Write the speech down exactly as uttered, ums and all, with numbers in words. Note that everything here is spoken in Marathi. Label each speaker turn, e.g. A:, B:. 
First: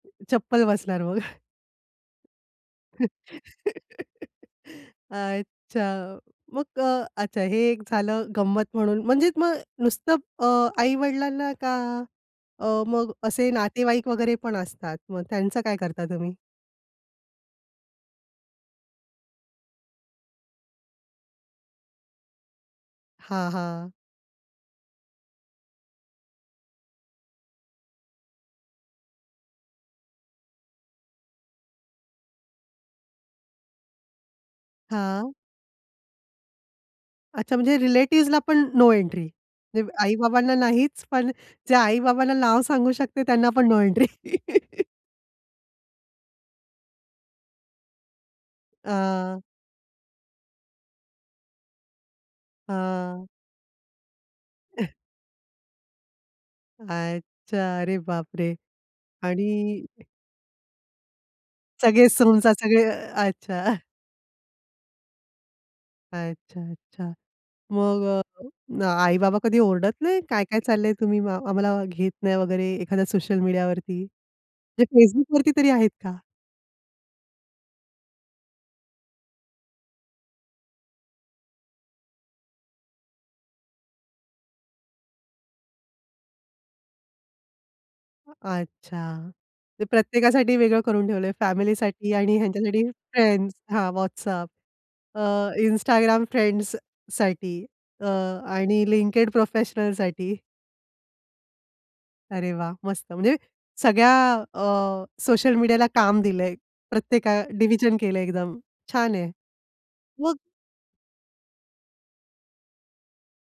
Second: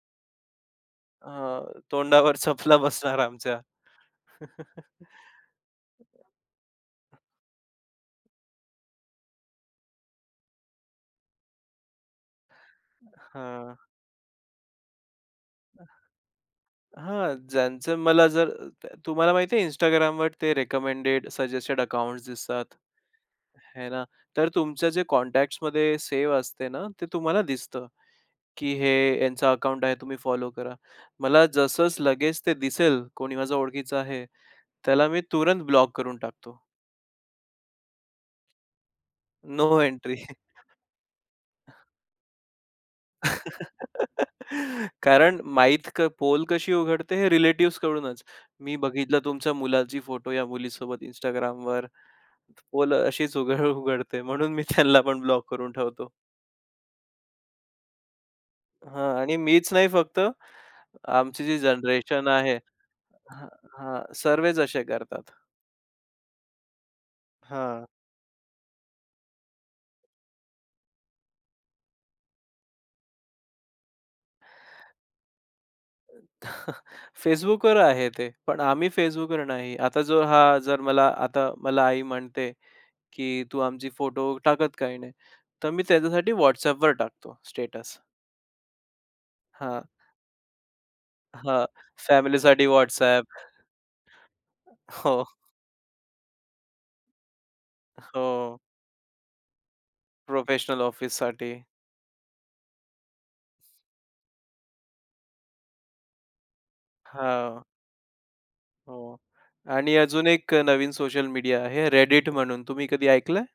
A: चप्पल बसणार मग.
B: अ, तोंडावर चपला बसणार आमच्या.
A: अच्छा. मग अ, अच्छा हे एक झालं गंमत म्हणून. म्हणजेच मग नुसतं अ, आई-वडिलांना का अ, मग असे
B: हां.
A: नातेवाईक वगैरे पण असतात. मग त्यांचं काय करता तुम्ही?
B: हां, ज्यांचं मला जर अ, तर तुम्हाला माहिती आहे Instagram वर ते रिकमेंडेड, सजेस्टेड अकाउंट्स दिसतात,
A: हां,
B: हे
A: हां.
B: ना. तर तुमचं जे कॉन्टॅक्ट्समध्ये सेव असते ना, ते तुम्हाला दिसतं, की हे यांचं अकाउंट आहे तुम्ही फॉलो करा. मला जसच लगेच ते दिसेल कोणी माझ्या ओळखीचं आहे, त्याला मी
A: हां.
B: तुरंत ब्लॉक करून टाकतो.
A: अच्छा म्हणजे रिलेटिव्हजला पण नो एंट्री.
B: नो
A: म्हणजे
B: एंट्री.
A: आई-बाबांना नाहीच पण जे आई-बाबांना नाव सांगू शकते त्यांना पण नो एंट्री.
B: कारण माहीत क पोल कशी उघडते हे रिलेटिव्हज कडूनच. मी बघितलं
A: अ
B: तुमच्या मुलाची फोटो या मुलीसोबत Instagram वर. पोल अ,
A: हां.
B: अशीच उघड उघडते म्हणून मी त्यांना पण ब्लॉक करून ठेवतो.
A: अच्छा. अरे बापरे!
B: हां आणि मीच
A: आणि
B: नाही फक्त, आमची जी
A: सगळे
B: जनरेशन
A: सहूंसा
B: आहे.
A: सगळे, अ,
B: हां,
A: अच्छा.
B: हां सर्वेच असे करतात.
A: अच्छा, अच्छा.
B: हां.
A: मग अ, आई-बाबा कधी ओरडत नाही काय-काय चाललं आहे तुम्ही? म आम्हाला घेत नाही वगैरे एखाद्या सोशल मीडियावरती.
B: अ,
A: म्हणजे Facebookवरती तरी आहेत का?
B: Facebookवर आहे ते पण आम्ही Facebookवर नाही. आता जो हा जर, मला आता मला आई म्हणते, की "तू आमची फोटो टाकत काही नाही?" तर मी त्यांच्यासाठी WhatsApp वर टाकतो स्टेटस
A: अच्छा.
B: हां.
A: ते प्रत्येकासाठी वेगळं करून ठेवलं आहे
B: हां
A: फॅमिलीसाठी आणि
B: फॅमिलीसाठी
A: ह्यांच्यासाठी
B: WhatsApp.
A: फ्रेंड्स. हां WhatsApp.
B: हो.
A: अ, Instagram फ्रेंड्ससाठी अ,
B: हो.
A: आणि LinkedIn प्रोफेशनलसाठी.
B: प्रोफेशनल ऑफिससाठी.
A: अरे वाह! मस्त. म्हणजे सगळ्या अ, सोशल मीडियाला काम दिलंय. प्रत्येका
B: हां.
A: डिव्हिजन केलं आहे एकदम, छान
B: हो
A: आहे.
B: आणि अजून
A: मग
B: एक अ, नवीन सोशल मीडिया आहे. Reddit म्हणून, तुम्ही कधी ऐकलंय?